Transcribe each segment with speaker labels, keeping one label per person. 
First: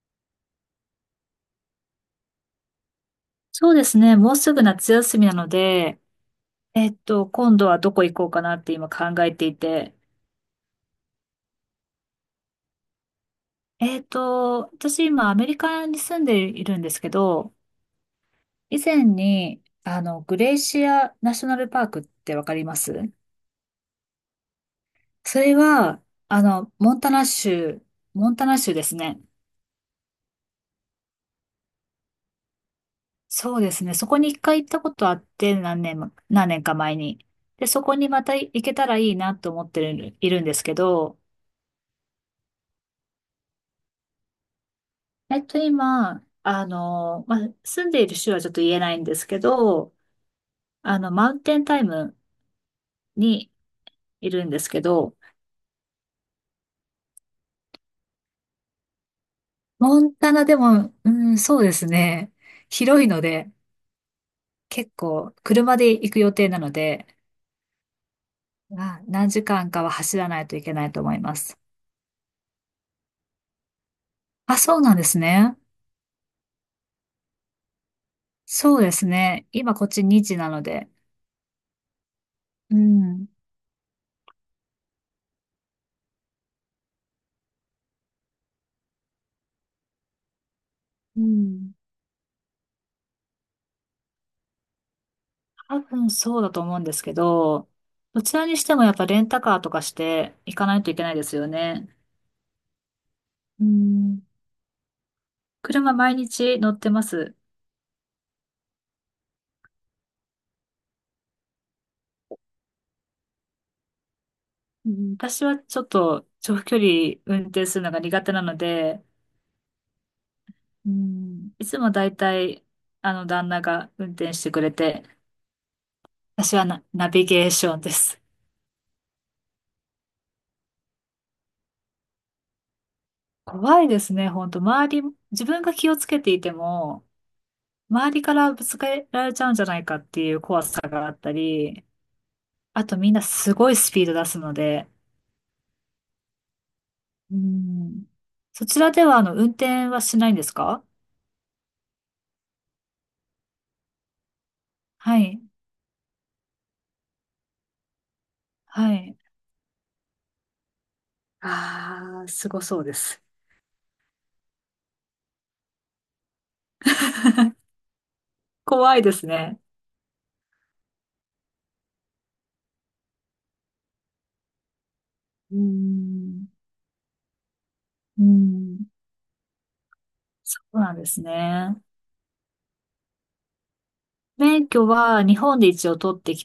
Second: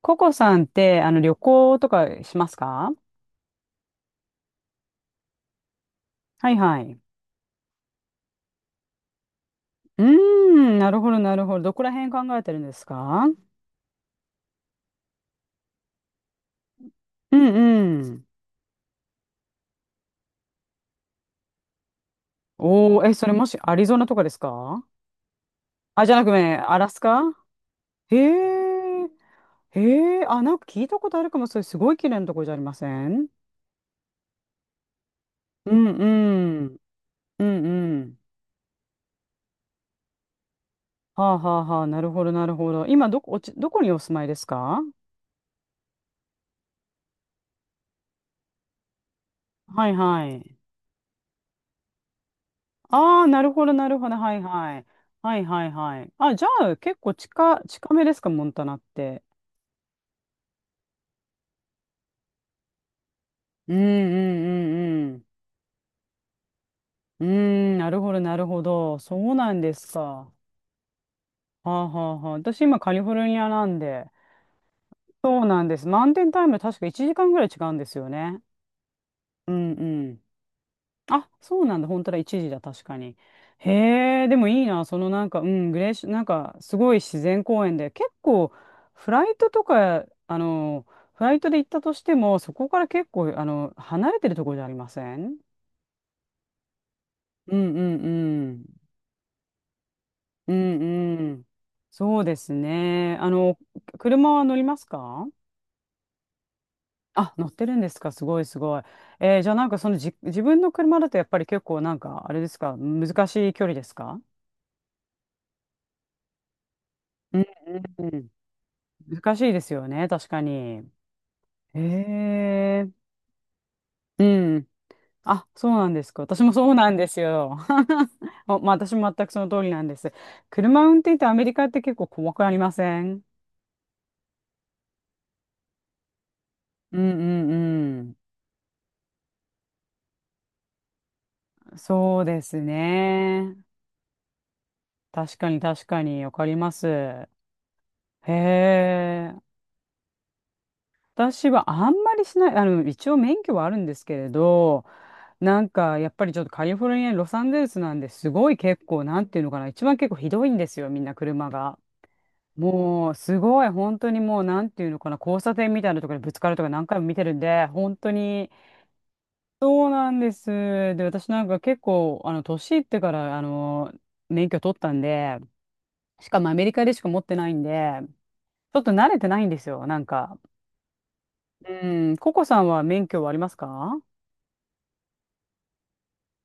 Speaker 1: ココさんって、旅行とかしますか？
Speaker 2: そうですね。もうすぐ夏休みなので、
Speaker 1: はいはい。
Speaker 2: 今度はどこ行こうかなって今考えていて。
Speaker 1: うーん、なるほど、なるほど。どこら辺考えてるんですか？
Speaker 2: 私今アメリカに住んでいるんですけ
Speaker 1: う
Speaker 2: ど、
Speaker 1: んうん。
Speaker 2: 以前に、グレイシアナショナルパークってわかりま
Speaker 1: おー、
Speaker 2: す？
Speaker 1: え、それもしアリゾナとかですか？
Speaker 2: それは、
Speaker 1: あ、じゃなくね、アラ
Speaker 2: モ
Speaker 1: ス
Speaker 2: ンタ
Speaker 1: カ。
Speaker 2: ナ州、
Speaker 1: へ
Speaker 2: モンタナ州です
Speaker 1: え、
Speaker 2: ね。
Speaker 1: へえ、あ、なんか聞いたことあるかも、それすごい綺麗なとこじゃありません？
Speaker 2: そうですね。そこに一回行ったことあって、
Speaker 1: う
Speaker 2: 何
Speaker 1: ん
Speaker 2: 年
Speaker 1: う
Speaker 2: も、何年か
Speaker 1: ん、
Speaker 2: 前に。
Speaker 1: うん
Speaker 2: で、そこ
Speaker 1: う
Speaker 2: に
Speaker 1: ん。
Speaker 2: また行けたらいいなと思ってる、いるんですけど、
Speaker 1: はあはあはあ、なるほど、なるほど。今、どこにお住まいですか？
Speaker 2: 今、まあ、住んでいる州はちょっと言えないんですけ
Speaker 1: はい
Speaker 2: ど、
Speaker 1: はい。
Speaker 2: マウンテンタイム
Speaker 1: ああ、な
Speaker 2: に
Speaker 1: るほど、なるほど。
Speaker 2: い
Speaker 1: はい
Speaker 2: るんです
Speaker 1: は
Speaker 2: け
Speaker 1: い。
Speaker 2: ど、
Speaker 1: はいはいはい。あ、じゃあ、結構近、近めですか、モンタナって。
Speaker 2: モンタナでも、うん、そうですね。広いので、
Speaker 1: うんうん
Speaker 2: 結
Speaker 1: うん
Speaker 2: 構、車で行く予定なので、
Speaker 1: うん。うーん、なるほど、なるほ
Speaker 2: ま
Speaker 1: ど。
Speaker 2: あ、
Speaker 1: そ
Speaker 2: 何
Speaker 1: う
Speaker 2: 時
Speaker 1: なん
Speaker 2: 間
Speaker 1: で
Speaker 2: かは
Speaker 1: すか。
Speaker 2: 走ら
Speaker 1: は
Speaker 2: ないといけないと思います。
Speaker 1: あはあはあ。私、今、カリフォルニアなんで。
Speaker 2: あ、そうなんです
Speaker 1: そう
Speaker 2: ね。
Speaker 1: なんです。マウンテンタイム、確か1時間ぐらい違うんですよね。
Speaker 2: そうですね。
Speaker 1: うん
Speaker 2: 今、こっ
Speaker 1: う
Speaker 2: ち2
Speaker 1: ん。
Speaker 2: 時なので。
Speaker 1: あ、そうなんだ。本当だ。一時だ。
Speaker 2: う
Speaker 1: 確かに。
Speaker 2: ん。
Speaker 1: へえ、でもいいな。そのなんか、うん、グレーシ、なんか、すごい自然公園で、結構、フライトとか、あの、
Speaker 2: う
Speaker 1: フライトで行っ
Speaker 2: ん、
Speaker 1: たとしても、そこから結構、離れてるところじゃありません？
Speaker 2: 多分そうだと思うんですけ
Speaker 1: う
Speaker 2: ど、
Speaker 1: んうん
Speaker 2: どちら
Speaker 1: う
Speaker 2: に
Speaker 1: ん。
Speaker 2: してもやっぱレンタカーとかして
Speaker 1: う
Speaker 2: 行かな
Speaker 1: ん
Speaker 2: いといけないで
Speaker 1: う
Speaker 2: す
Speaker 1: ん。
Speaker 2: よね。
Speaker 1: そうですね。
Speaker 2: うん。
Speaker 1: 車は乗りますか？
Speaker 2: 車毎日乗ってま
Speaker 1: あ、
Speaker 2: す。
Speaker 1: 乗ってるんですか。すごいすごい。じゃあなんかそのじ、自分の車だとやっぱり結構あれですか、難しい距離ですか？
Speaker 2: うん、私はちょっと長距離
Speaker 1: う
Speaker 2: 運
Speaker 1: ん
Speaker 2: 転するのが
Speaker 1: うんう
Speaker 2: 苦
Speaker 1: ん。
Speaker 2: 手なので、
Speaker 1: 難しいですよね、確かに。
Speaker 2: うん、いつ
Speaker 1: へ
Speaker 2: もだいたい
Speaker 1: え、
Speaker 2: 旦那が運
Speaker 1: う
Speaker 2: 転してく
Speaker 1: ん。
Speaker 2: れて、
Speaker 1: あ、そうなんですか。私も
Speaker 2: 私は
Speaker 1: そう
Speaker 2: ナ、
Speaker 1: なんで
Speaker 2: ナ
Speaker 1: す
Speaker 2: ビゲー
Speaker 1: よ。
Speaker 2: ションです。
Speaker 1: お、まあ私も全くその通りなんです。車運転ってアメリカって結構細くありません？
Speaker 2: 怖いですね、本当周り、自分が気をつけていて
Speaker 1: う
Speaker 2: も、
Speaker 1: んう
Speaker 2: 周
Speaker 1: ん
Speaker 2: りからぶつけられちゃうんじゃないかっていう怖さがあった
Speaker 1: うん。
Speaker 2: り、
Speaker 1: そうです
Speaker 2: あとみんなす
Speaker 1: ね。
Speaker 2: ごいスピード出すので、
Speaker 1: 確かに確かに、わかります。へ
Speaker 2: うん。そちらでは
Speaker 1: え。
Speaker 2: 運転はしないんですか？
Speaker 1: 私はあんまりしない、一応免許はあるんですけれど、
Speaker 2: はい。
Speaker 1: なんかやっぱりちょっとカリフォルニア、ロサンゼルスなんですごい結
Speaker 2: は
Speaker 1: 構、
Speaker 2: い。
Speaker 1: なんていうのかな、一番結構ひどいんですよ、みんな車が。
Speaker 2: ああ、すごそうで
Speaker 1: もう
Speaker 2: す。
Speaker 1: すごい、本当にもうなんていうのかな、交差点みたいなところにぶつかるとか何回も見てるんで、本当に。
Speaker 2: 怖いですね。
Speaker 1: そうなんです。で、私なんか結構、年いってから、免許取ったんで、
Speaker 2: う
Speaker 1: しか
Speaker 2: ん。
Speaker 1: もアメリカでしか持ってないんで、
Speaker 2: う
Speaker 1: ちょっ
Speaker 2: ん。
Speaker 1: と慣れてないんですよ、なんか。
Speaker 2: そうなんですね。
Speaker 1: うん、ココさんは免許はありますか？
Speaker 2: 免許は日本で一応取ってき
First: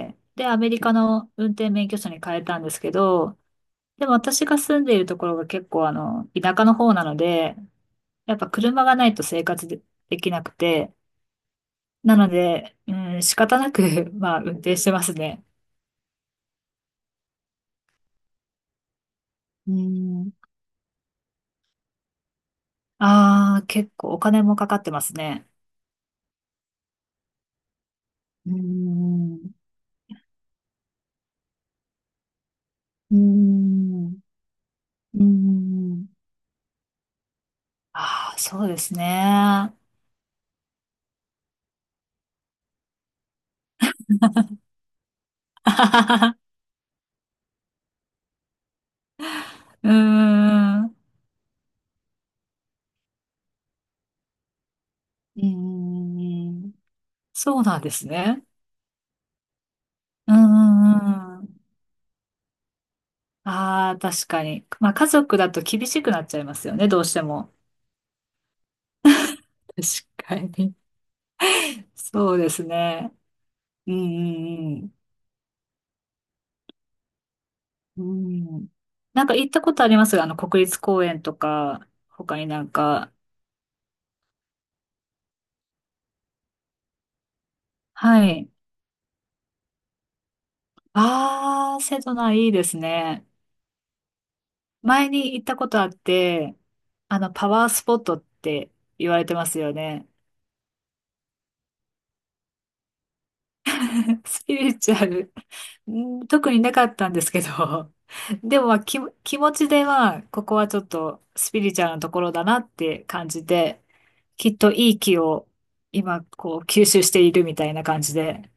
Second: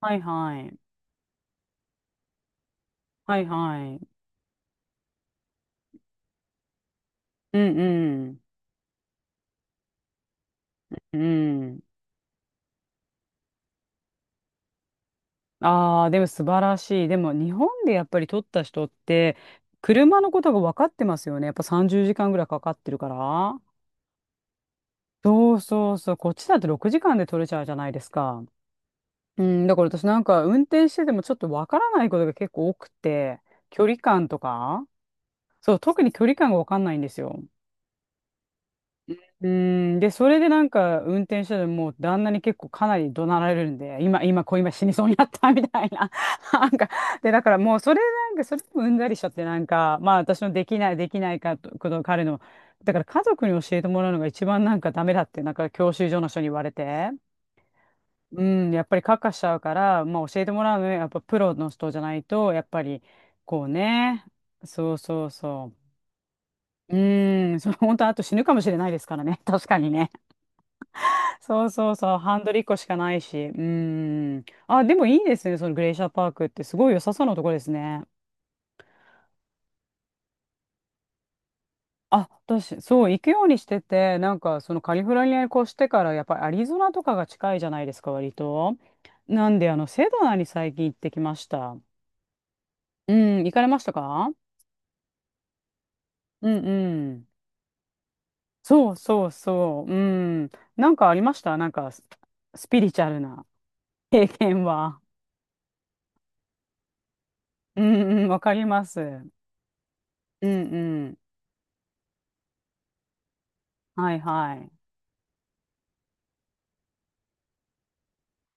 Speaker 1: はい
Speaker 2: で、ア
Speaker 1: は
Speaker 2: メ
Speaker 1: い。
Speaker 2: リカの運転免許証に変えたんですけ
Speaker 1: は
Speaker 2: ど、
Speaker 1: いは
Speaker 2: で
Speaker 1: い。
Speaker 2: も私が住んでいるところが結構田舎の方なので、
Speaker 1: うんう
Speaker 2: やっ
Speaker 1: ん。
Speaker 2: ぱ車がないと生活で、できなくて、
Speaker 1: うん。
Speaker 2: なので、うん、仕方なく、まあ、運転してますね。
Speaker 1: ああ、でも素晴らしい。でも日本でやっぱり取った人って、
Speaker 2: うー
Speaker 1: 車の
Speaker 2: ん、
Speaker 1: ことが分かってますよね。やっぱ30時間ぐらいかかってるから。
Speaker 2: ああ、結構お金もかかってますね。
Speaker 1: そうそうそう。こっちだって6時間で取れちゃうじゃないですか。
Speaker 2: うーん、う
Speaker 1: うん。だから私なんか運転しててもちょっと分からないことが結構多く
Speaker 2: ん、
Speaker 1: て、距離感とか。
Speaker 2: う
Speaker 1: そう、特
Speaker 2: ん、
Speaker 1: に距離感が分かんないんですよ。
Speaker 2: ああ、そうです
Speaker 1: う
Speaker 2: ね。
Speaker 1: ーん、で、それで運転しててもう旦那に結構かなり怒鳴られるんで、今、こう今死にそうになった みたいな。
Speaker 2: う
Speaker 1: なんか、で、だからもうそれでもうんざりしちゃってなん
Speaker 2: ん、
Speaker 1: か、まあ私のできな
Speaker 2: う
Speaker 1: い、できないかと、こと彼の、だから家族に教えてもらうのが一番なんかダメだって、なんか教習所の人に言われ
Speaker 2: ん、
Speaker 1: て、
Speaker 2: そうなんです
Speaker 1: う
Speaker 2: ね。
Speaker 1: ん、やっぱりカッカしちゃうから、まあ
Speaker 2: うー
Speaker 1: 教えてもらうのはやっぱプ
Speaker 2: ん、
Speaker 1: ロの人じゃないと、やっぱり、こう
Speaker 2: ああ、
Speaker 1: ね、
Speaker 2: 確かに。ま
Speaker 1: そ
Speaker 2: あ、
Speaker 1: う
Speaker 2: 家
Speaker 1: そう
Speaker 2: 族だと
Speaker 1: そ
Speaker 2: 厳
Speaker 1: う。
Speaker 2: しくなっちゃいますよね、
Speaker 1: う
Speaker 2: どうしても。
Speaker 1: ーん、その本当あと死ぬかもしれないですからね、確かに
Speaker 2: 確
Speaker 1: ね。
Speaker 2: かに。
Speaker 1: そうそうそう、
Speaker 2: そ
Speaker 1: ハ
Speaker 2: う
Speaker 1: ン
Speaker 2: で
Speaker 1: ドル1
Speaker 2: す
Speaker 1: 個しか
Speaker 2: ね。
Speaker 1: ないし。う
Speaker 2: うん、う
Speaker 1: ーん。
Speaker 2: ん、う
Speaker 1: あ、で
Speaker 2: ん。
Speaker 1: もいいですね、そのグレイシャーパークって、すごい良さそうなとこですね。
Speaker 2: うん。なんか行ったことありますが、国立公園とか、
Speaker 1: あ、
Speaker 2: 他になん
Speaker 1: 私、そう、
Speaker 2: か、
Speaker 1: 行くようにしてて、なんか、そのカリフォルニアに越してから、やっぱりアリゾナとかが近いじゃないですか、
Speaker 2: は
Speaker 1: 割
Speaker 2: い。
Speaker 1: と。なんで、セドナに最近行ってきました。
Speaker 2: 瀬戸内いいです
Speaker 1: う
Speaker 2: ね。
Speaker 1: ん、行かれましたか？
Speaker 2: 前に行ったことあっ
Speaker 1: う
Speaker 2: て、
Speaker 1: んうん。
Speaker 2: パワースポットって
Speaker 1: そう
Speaker 2: 言われ
Speaker 1: そう
Speaker 2: てますよ
Speaker 1: そう。う
Speaker 2: ね。
Speaker 1: ん。なんかありました？スピリチュアルな 経
Speaker 2: スピ
Speaker 1: 験
Speaker 2: リチュ
Speaker 1: は。
Speaker 2: アル、うん特になかったんですけ
Speaker 1: う
Speaker 2: ど、
Speaker 1: んうん、わか
Speaker 2: で
Speaker 1: り
Speaker 2: も、まあ、
Speaker 1: ま
Speaker 2: 気、
Speaker 1: す。うん
Speaker 2: 気持ちでは、こ
Speaker 1: う
Speaker 2: こはちょっ
Speaker 1: ん。
Speaker 2: とスピリチュアルなところだなって感じで、
Speaker 1: はい
Speaker 2: き
Speaker 1: は
Speaker 2: っ
Speaker 1: い。
Speaker 2: といい気を今、こう、吸収しているみたいな感じで。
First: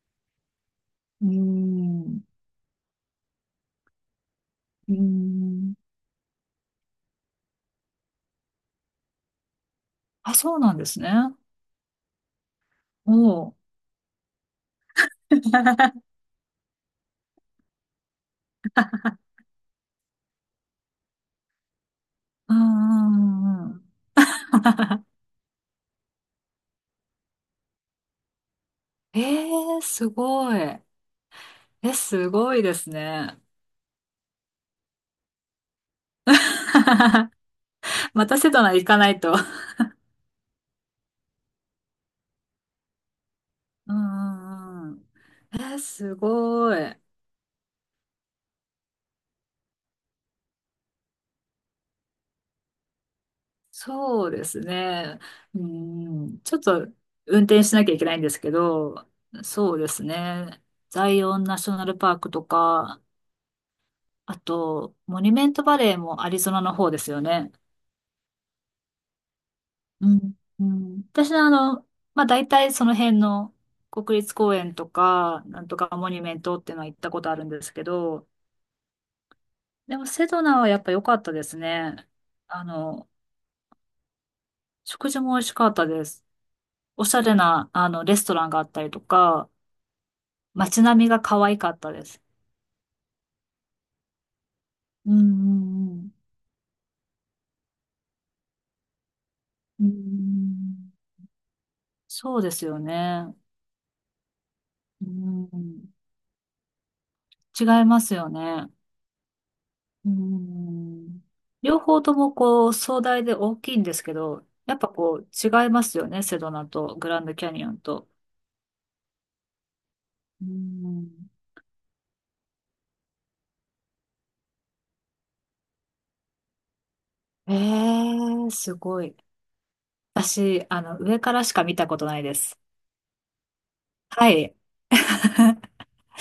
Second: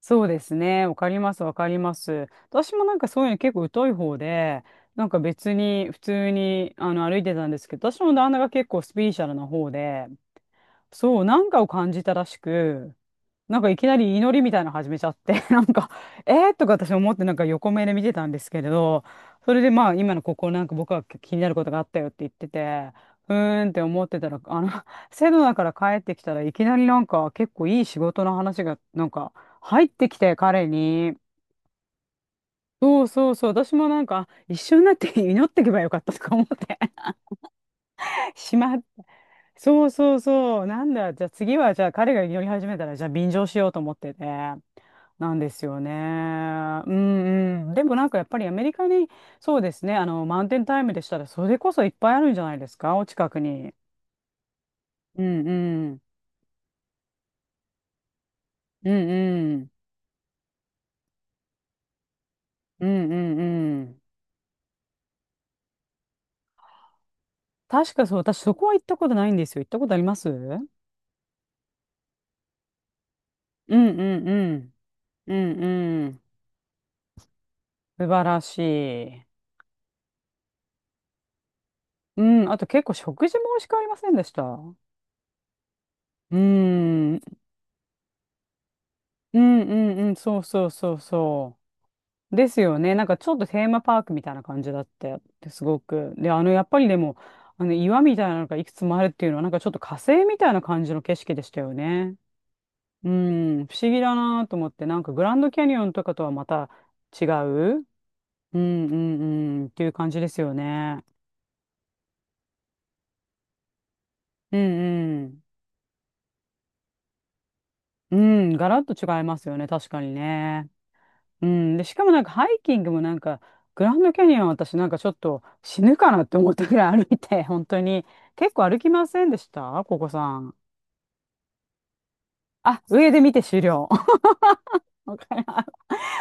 Speaker 1: そうですね。わかり
Speaker 2: うー
Speaker 1: ます、わかりま
Speaker 2: ん。
Speaker 1: す。私もなんかそういうの結構疎い方で、
Speaker 2: うー
Speaker 1: なんか別
Speaker 2: ん。
Speaker 1: に普通にあの歩いてたんですけど、私の旦那が結構スピリチュアルな方で、
Speaker 2: あ、そうなんですね。
Speaker 1: そう、なんかを感じたらしく、
Speaker 2: おう。
Speaker 1: なんかいきなり祈りみたいなの始めちゃって、なんか、えー、とか私思ってなんか横目で見てたんですけれど、それでまあ今のここなんか僕は気になることがあったよって言って
Speaker 2: う
Speaker 1: て、
Speaker 2: んうんう
Speaker 1: う
Speaker 2: ん
Speaker 1: ー
Speaker 2: う
Speaker 1: んって
Speaker 2: ん。
Speaker 1: 思ってたら、セドナから帰ってきたらいきなりなんか結構いい仕事の話がなん
Speaker 2: え
Speaker 1: か
Speaker 2: ー、
Speaker 1: 入って
Speaker 2: す
Speaker 1: きて
Speaker 2: ご
Speaker 1: 彼
Speaker 2: い。
Speaker 1: に、
Speaker 2: え、すごいです
Speaker 1: そうそう
Speaker 2: ね。
Speaker 1: そう、私もなんか一緒になって祈ってけばよかったとか思って、
Speaker 2: ま たセ
Speaker 1: し
Speaker 2: ドナ
Speaker 1: まっ
Speaker 2: 行かないと。
Speaker 1: そうそうそう。なんだ。じゃあ次は、じゃあ彼が祈り始めたら、じゃあ便乗しようと思
Speaker 2: う
Speaker 1: ってて。
Speaker 2: んうんうん。
Speaker 1: なんで
Speaker 2: え
Speaker 1: す
Speaker 2: ー、
Speaker 1: よね。
Speaker 2: すご
Speaker 1: う
Speaker 2: い。
Speaker 1: んうん。でもなんかやっぱりアメリカに、そうですね。マウンテンタイムでしたら、それこそいっぱいあるんじゃないですか、お近くに。
Speaker 2: そうですね。
Speaker 1: うん
Speaker 2: う
Speaker 1: うん。
Speaker 2: ん。ちょっと運転しなきゃいけないんですけ
Speaker 1: う
Speaker 2: ど、
Speaker 1: んうん。
Speaker 2: そうですね。ザイオンナショナルパークと
Speaker 1: う
Speaker 2: か、
Speaker 1: んうんうん。
Speaker 2: あと、モニュメントバレーもアリゾナの方ですよね。
Speaker 1: 確かそう、私そこは行ったことないんですよ。行ったことあり
Speaker 2: う
Speaker 1: ます？う
Speaker 2: ん、う
Speaker 1: ん
Speaker 2: ん、私はまあ、大体その辺の
Speaker 1: うんう
Speaker 2: 国
Speaker 1: ん。
Speaker 2: 立公園と
Speaker 1: う
Speaker 2: か、な
Speaker 1: ん
Speaker 2: んとか
Speaker 1: う
Speaker 2: モニュ
Speaker 1: ん。
Speaker 2: メントっていうのは行ったことあるんですけ
Speaker 1: 素晴
Speaker 2: ど、
Speaker 1: らしい。
Speaker 2: でもセドナはやっぱ良かったですね。
Speaker 1: うん。あ
Speaker 2: あ
Speaker 1: と結構
Speaker 2: の、
Speaker 1: 食事も美味しくありませんでした？う
Speaker 2: 食事も美味しかったです。おしゃれ
Speaker 1: ん。
Speaker 2: な、レストランがあったりと
Speaker 1: う
Speaker 2: か、
Speaker 1: んうんうん、そうそう
Speaker 2: 街
Speaker 1: そう
Speaker 2: 並みが可愛
Speaker 1: そ
Speaker 2: かったです。
Speaker 1: う。ですよね。なんかちょっとテーマパークみたいな感じだっ
Speaker 2: う
Speaker 1: て、ですご
Speaker 2: ん、うん、
Speaker 1: く。で、やっぱりでも、岩みたいなのがいくつもあるっていうのは、なんかちょっと
Speaker 2: うん、う
Speaker 1: 火星みたいな感じ
Speaker 2: ん、
Speaker 1: の景色でしたよね。
Speaker 2: そうですよ
Speaker 1: う
Speaker 2: ね。
Speaker 1: ん、不思議だなと思って、なん
Speaker 2: う
Speaker 1: かグランドキャニオ
Speaker 2: ん、
Speaker 1: ンとかとはまた違
Speaker 2: 違い
Speaker 1: う、
Speaker 2: ますよ
Speaker 1: う
Speaker 2: ね。
Speaker 1: んうんうん、っていう
Speaker 2: う
Speaker 1: 感じですよね。
Speaker 2: ん、両方ともこう壮大で大きいんですけど、
Speaker 1: う
Speaker 2: やっぱ
Speaker 1: ん
Speaker 2: こ
Speaker 1: う
Speaker 2: う
Speaker 1: ん。
Speaker 2: 違いますよね、セドナとグランドキャニオンと。
Speaker 1: うん、ガラッと違いますよね、確かに
Speaker 2: うー
Speaker 1: ね。
Speaker 2: ん。
Speaker 1: うん、で、しかもなんかハイキングもなんか、グランドキャニオン私なんかちょっと死ぬかなって思ったぐらい歩いて、
Speaker 2: え
Speaker 1: 本当に。
Speaker 2: え、
Speaker 1: 結構
Speaker 2: す
Speaker 1: 歩き
Speaker 2: ご
Speaker 1: ま
Speaker 2: い。
Speaker 1: せんでしたここさん？
Speaker 2: 私、上からしか見たことないです。
Speaker 1: あ、上で見て終了。
Speaker 2: はい。
Speaker 1: わかります。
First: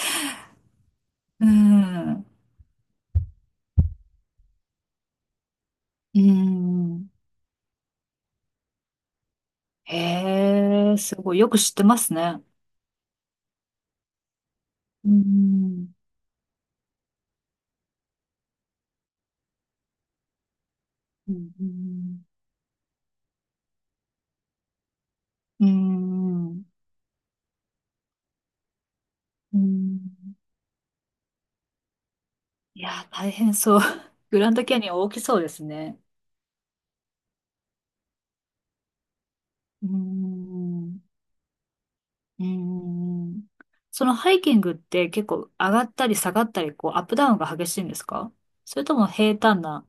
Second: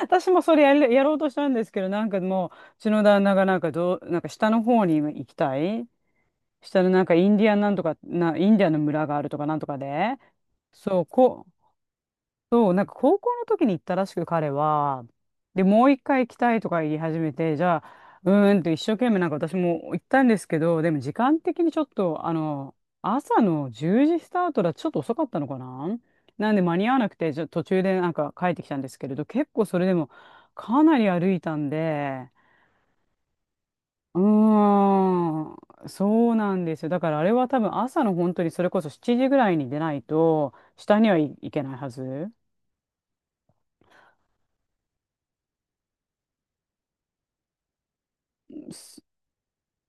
Speaker 1: 私もそれやる、やろうとし
Speaker 2: うー
Speaker 1: たんですけど、なんか
Speaker 2: ん。
Speaker 1: もう、うちの旦那がなんかどう、なんか下の方に行きたい。
Speaker 2: う
Speaker 1: 下のなん
Speaker 2: ん。
Speaker 1: かインディアンなんとか、インディアンの村があるとかなんとかで。
Speaker 2: ええ、
Speaker 1: そう、
Speaker 2: すごい。
Speaker 1: こ
Speaker 2: よく知ってますね。
Speaker 1: そう、なんか高校の時に行ったらしく彼は、
Speaker 2: う
Speaker 1: で、もう
Speaker 2: ん。
Speaker 1: 一回行きたいとか言い始めて、じゃあ、うーんと一生懸命なんか私も行ったんですけど、でも時
Speaker 2: う
Speaker 1: 間的にちょっと、
Speaker 2: ん。
Speaker 1: 朝の10時スタートだとちょっと遅かったのか
Speaker 2: う
Speaker 1: な。
Speaker 2: ん。
Speaker 1: なんで
Speaker 2: う
Speaker 1: 間に合わなくて、じゃあ途中でなんか帰ってきたんですけれど、結構
Speaker 2: ん、
Speaker 1: それでもかなり歩いたんで、
Speaker 2: いや大変そう。
Speaker 1: う
Speaker 2: グランドキャニオン大きそうです
Speaker 1: ーん、
Speaker 2: ね。
Speaker 1: そうなんですよ。だからあれは多分朝の本当にそれこそ7時ぐらいに出
Speaker 2: う
Speaker 1: ないと、下
Speaker 2: ん。
Speaker 1: に、はい、行けないはず。
Speaker 2: うーん。そのハイキングって結構上がったり下がったり、こうアップダウンが激しいんですか？それとも平坦な。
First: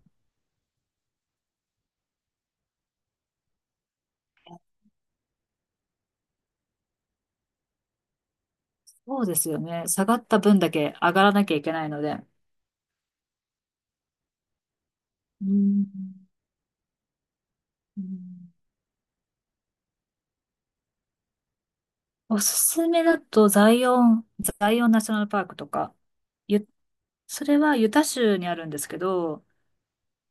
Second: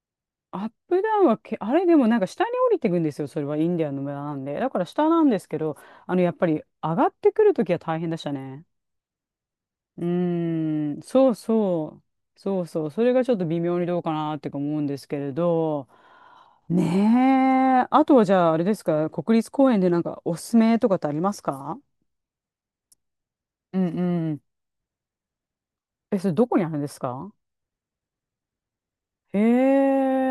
Speaker 1: アップダウンはあれでもなんか下に降りていくんですよ、それはインディアンの村なんで。だから下なんですけど、やっぱり上がってくるときは大変でしたね。
Speaker 2: そうですよね。
Speaker 1: う
Speaker 2: 下がった分だけ
Speaker 1: ーん、
Speaker 2: 上が
Speaker 1: そ
Speaker 2: ら
Speaker 1: う
Speaker 2: なきゃいけないの
Speaker 1: そ
Speaker 2: で。う
Speaker 1: う、そうそう、それがちょっと微妙にどうかなってか思うんですけれ
Speaker 2: ん。
Speaker 1: ど、ねえ、
Speaker 2: う
Speaker 1: あとはじゃあ
Speaker 2: ん、
Speaker 1: あれですか、国立公園でなんかおすすめとかってありますか？
Speaker 2: おすすめだとザ
Speaker 1: うん
Speaker 2: イオン、
Speaker 1: うん。
Speaker 2: ザイオンナショナルパークとか、
Speaker 1: え、それどこに
Speaker 2: ゆ、
Speaker 1: あるんですか？
Speaker 2: それはユタ州にあるんですけ
Speaker 1: へ
Speaker 2: ど、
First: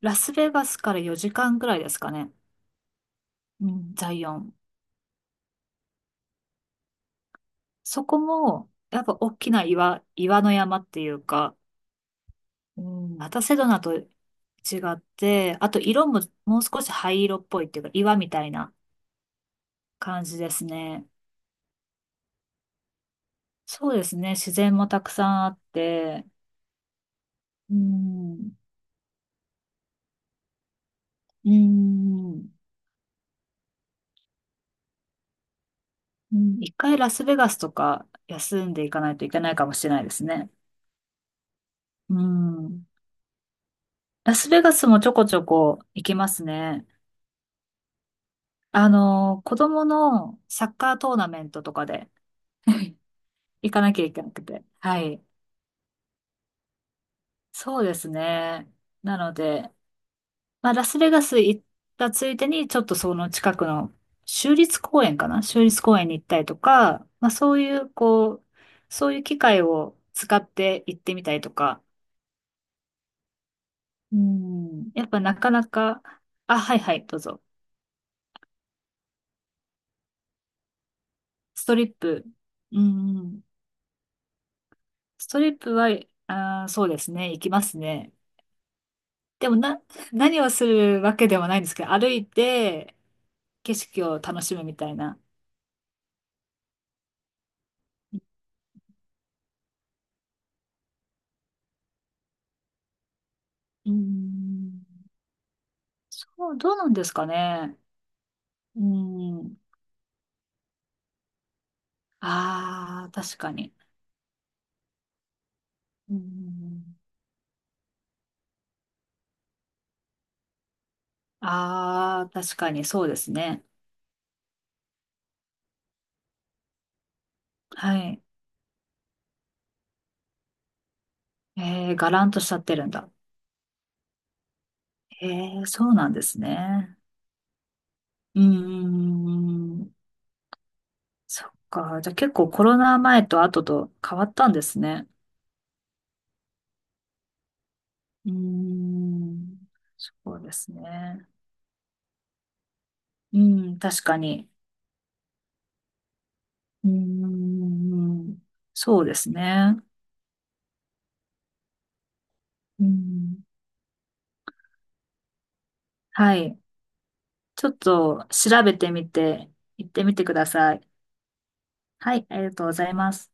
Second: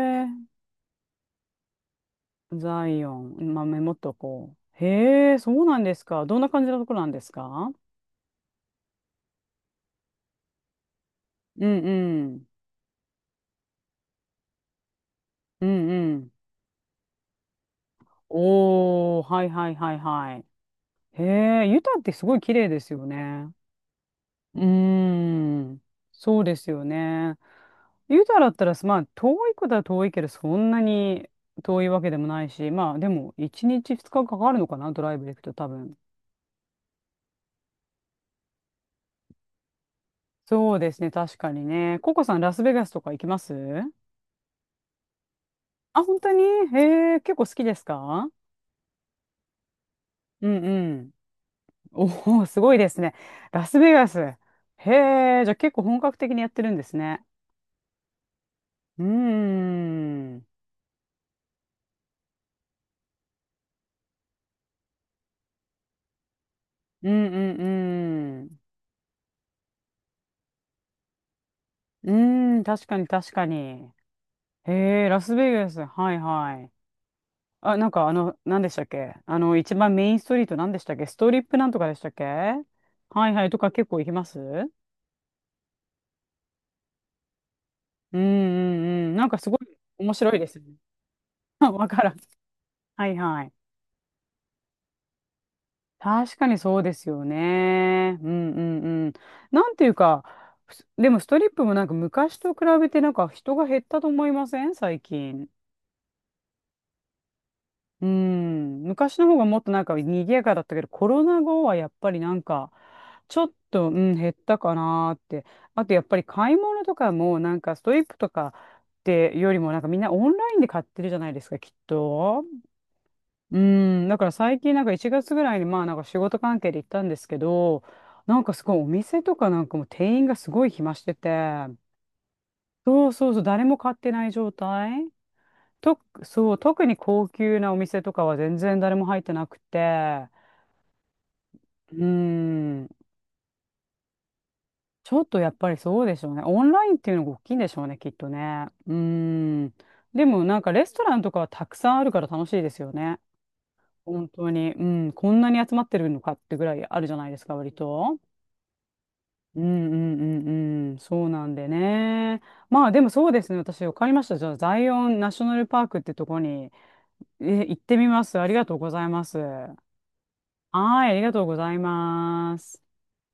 Speaker 2: ラスベガスから4時間ぐらいですかね。
Speaker 1: ザイオン、まあ、
Speaker 2: う
Speaker 1: メモ
Speaker 2: ん、
Speaker 1: っ
Speaker 2: ザ
Speaker 1: と
Speaker 2: イオ
Speaker 1: こ
Speaker 2: ン。
Speaker 1: う。へえ、そうなんですか。どんな感じのところなんですか？
Speaker 2: そこも、やっぱ大きな岩の山っていうか、
Speaker 1: うんうん。
Speaker 2: うん。またセドナと違って、
Speaker 1: う
Speaker 2: あと
Speaker 1: ん
Speaker 2: 色
Speaker 1: う
Speaker 2: も
Speaker 1: ん。
Speaker 2: もう少し灰色っぽいっていうか岩みたいな
Speaker 1: おー、はいはいはい
Speaker 2: 感
Speaker 1: は
Speaker 2: じ
Speaker 1: い。
Speaker 2: ですね。
Speaker 1: へえ、ユタってすごい綺麗ですよね。
Speaker 2: そうですね。自
Speaker 1: うー
Speaker 2: 然もたくさんあっ
Speaker 1: ん。
Speaker 2: て、
Speaker 1: そうですよね。
Speaker 2: う
Speaker 1: ユタだっ
Speaker 2: ん、
Speaker 1: たら、まあ、遠いことは遠いけど、そんなに
Speaker 2: う
Speaker 1: 遠いわけでもない
Speaker 2: ん。
Speaker 1: し、まあ、でも、1日2日かかるのかな、ドライブで行くと多分。
Speaker 2: うん、一回ラスベガスとか休んでいかないといけないかもしれないですね。
Speaker 1: そうですね、確かにね。コ
Speaker 2: う
Speaker 1: コさん、ラスベガ
Speaker 2: ん。
Speaker 1: スとか行きます？
Speaker 2: ラスベガスもちょこちょこ
Speaker 1: あ、
Speaker 2: 行き
Speaker 1: 本
Speaker 2: ま
Speaker 1: 当に、
Speaker 2: すね。
Speaker 1: へえ、結構好きですか？
Speaker 2: 子供の
Speaker 1: うん
Speaker 2: サッ
Speaker 1: う
Speaker 2: カー
Speaker 1: ん。
Speaker 2: トーナメントとかで
Speaker 1: おお、すごいで すね。ラ
Speaker 2: 行
Speaker 1: ス
Speaker 2: か
Speaker 1: ベ
Speaker 2: なきゃ
Speaker 1: ガ
Speaker 2: い
Speaker 1: ス。
Speaker 2: けな
Speaker 1: へ
Speaker 2: くて。はい。
Speaker 1: え、じゃあ結構本格的にやってるんですね。
Speaker 2: そうですね。
Speaker 1: うー
Speaker 2: なので、
Speaker 1: ん。うん
Speaker 2: まあ、ラスベガス行ったついでに、ちょっとその近くの州立公園かな、州立公園に行ったりとか、
Speaker 1: う
Speaker 2: まあ、そ
Speaker 1: ん
Speaker 2: ういう、こ
Speaker 1: う
Speaker 2: う、
Speaker 1: ん。
Speaker 2: そういう機会を使って行ってみたりとか、
Speaker 1: うーん、確かに確かに。
Speaker 2: う
Speaker 1: へ
Speaker 2: ん、や
Speaker 1: え、
Speaker 2: っ
Speaker 1: ラ
Speaker 2: ぱ
Speaker 1: ス
Speaker 2: なか
Speaker 1: ベ
Speaker 2: な
Speaker 1: ガス。
Speaker 2: か、
Speaker 1: はいは
Speaker 2: あ、
Speaker 1: い。
Speaker 2: はいはい、どうぞ。
Speaker 1: あ、なんか何でしたっけ、一番メインストリート何でしたっけ、ストリップ
Speaker 2: ス
Speaker 1: なん
Speaker 2: ト
Speaker 1: とか
Speaker 2: リッ
Speaker 1: でしたっけ、
Speaker 2: プ。
Speaker 1: は
Speaker 2: う
Speaker 1: い
Speaker 2: ん、
Speaker 1: はいとか結構行きます？う
Speaker 2: ストリップは、そうですね、行きますね。
Speaker 1: んうんうん。なんか
Speaker 2: で
Speaker 1: すご
Speaker 2: も
Speaker 1: い
Speaker 2: な、
Speaker 1: 面白い
Speaker 2: 何
Speaker 1: で
Speaker 2: を
Speaker 1: すよ
Speaker 2: す
Speaker 1: ね。
Speaker 2: るわけではないんで すけ
Speaker 1: わ
Speaker 2: ど、
Speaker 1: か
Speaker 2: 歩
Speaker 1: らん。
Speaker 2: いて
Speaker 1: はいはい。
Speaker 2: 景色を楽しむみたいな。
Speaker 1: 確かにそうですよね。うんうんうん。なんていうか、でもストリップもなんか昔と比べてなんか人が減っ
Speaker 2: う
Speaker 1: たと思いません？
Speaker 2: ん、
Speaker 1: 最近。
Speaker 2: そう、どうなんですかね。
Speaker 1: う
Speaker 2: う
Speaker 1: ん。昔の方が
Speaker 2: ん。
Speaker 1: もっとなんか賑やかだったけど、コロナ後はやっぱりなんか、
Speaker 2: ああ、
Speaker 1: ち
Speaker 2: 確
Speaker 1: ょっ
Speaker 2: かに。
Speaker 1: と、うん、減ったかなーって。あとやっ
Speaker 2: う
Speaker 1: ぱり買い物と
Speaker 2: ん。
Speaker 1: かもなんかストリップとかってよりもなんかみんなオンラインで買ってるじゃないですか、きっ
Speaker 2: ああ、
Speaker 1: と。
Speaker 2: 確かにそうです
Speaker 1: う
Speaker 2: ね。
Speaker 1: ん、だから最近なんか1月ぐらいにまあなんか仕事関係で行ったんですけど、
Speaker 2: はい。
Speaker 1: なんかすごいお店とかなんかもう店員がすごい暇してて、
Speaker 2: えー、がらんとしちゃってるん
Speaker 1: そ
Speaker 2: だ。
Speaker 1: うそうそう、誰も買ってない状態
Speaker 2: えー、そう
Speaker 1: と、
Speaker 2: なんです
Speaker 1: そう、特に
Speaker 2: ね。
Speaker 1: 高級なお店とかは
Speaker 2: う
Speaker 1: 全然誰も
Speaker 2: ー
Speaker 1: 入ってなく
Speaker 2: ん。
Speaker 1: て、
Speaker 2: そっか。
Speaker 1: う
Speaker 2: じゃあ結構コロ
Speaker 1: ん、
Speaker 2: ナ前と後と変わったんですね。
Speaker 1: ちょっとやっぱりそうでしょうね。オンラインっていうのが大きいんでしょうね、きっと
Speaker 2: うー
Speaker 1: ね。う
Speaker 2: ん。
Speaker 1: ん。
Speaker 2: そ
Speaker 1: で
Speaker 2: う
Speaker 1: も
Speaker 2: で
Speaker 1: なん
Speaker 2: す
Speaker 1: かレストラン
Speaker 2: ね。
Speaker 1: とかはたくさんあるから楽しいですよね。
Speaker 2: うん、確か
Speaker 1: 本
Speaker 2: に。
Speaker 1: 当に、うん、こんなに集まってるのかってぐらい
Speaker 2: うー
Speaker 1: あるじゃないですか、割と。
Speaker 2: ん。そうです
Speaker 1: う
Speaker 2: ね。
Speaker 1: んうんうんうん、そうなんでね。
Speaker 2: う
Speaker 1: まあでもそうで
Speaker 2: ん。
Speaker 1: すね、私分かりました。じゃあ、ザイオンナショナルパークってと
Speaker 2: は
Speaker 1: こ
Speaker 2: い。
Speaker 1: に、
Speaker 2: ちょ
Speaker 1: 行
Speaker 2: っ
Speaker 1: ってみま
Speaker 2: と
Speaker 1: す。あり
Speaker 2: 調
Speaker 1: がと
Speaker 2: べ
Speaker 1: うご
Speaker 2: て
Speaker 1: ざい
Speaker 2: み
Speaker 1: ます。
Speaker 2: て、行ってみてください。
Speaker 1: はい、ありがとうござい
Speaker 2: はい、ありが
Speaker 1: ま
Speaker 2: とうご
Speaker 1: す。
Speaker 2: ざいます。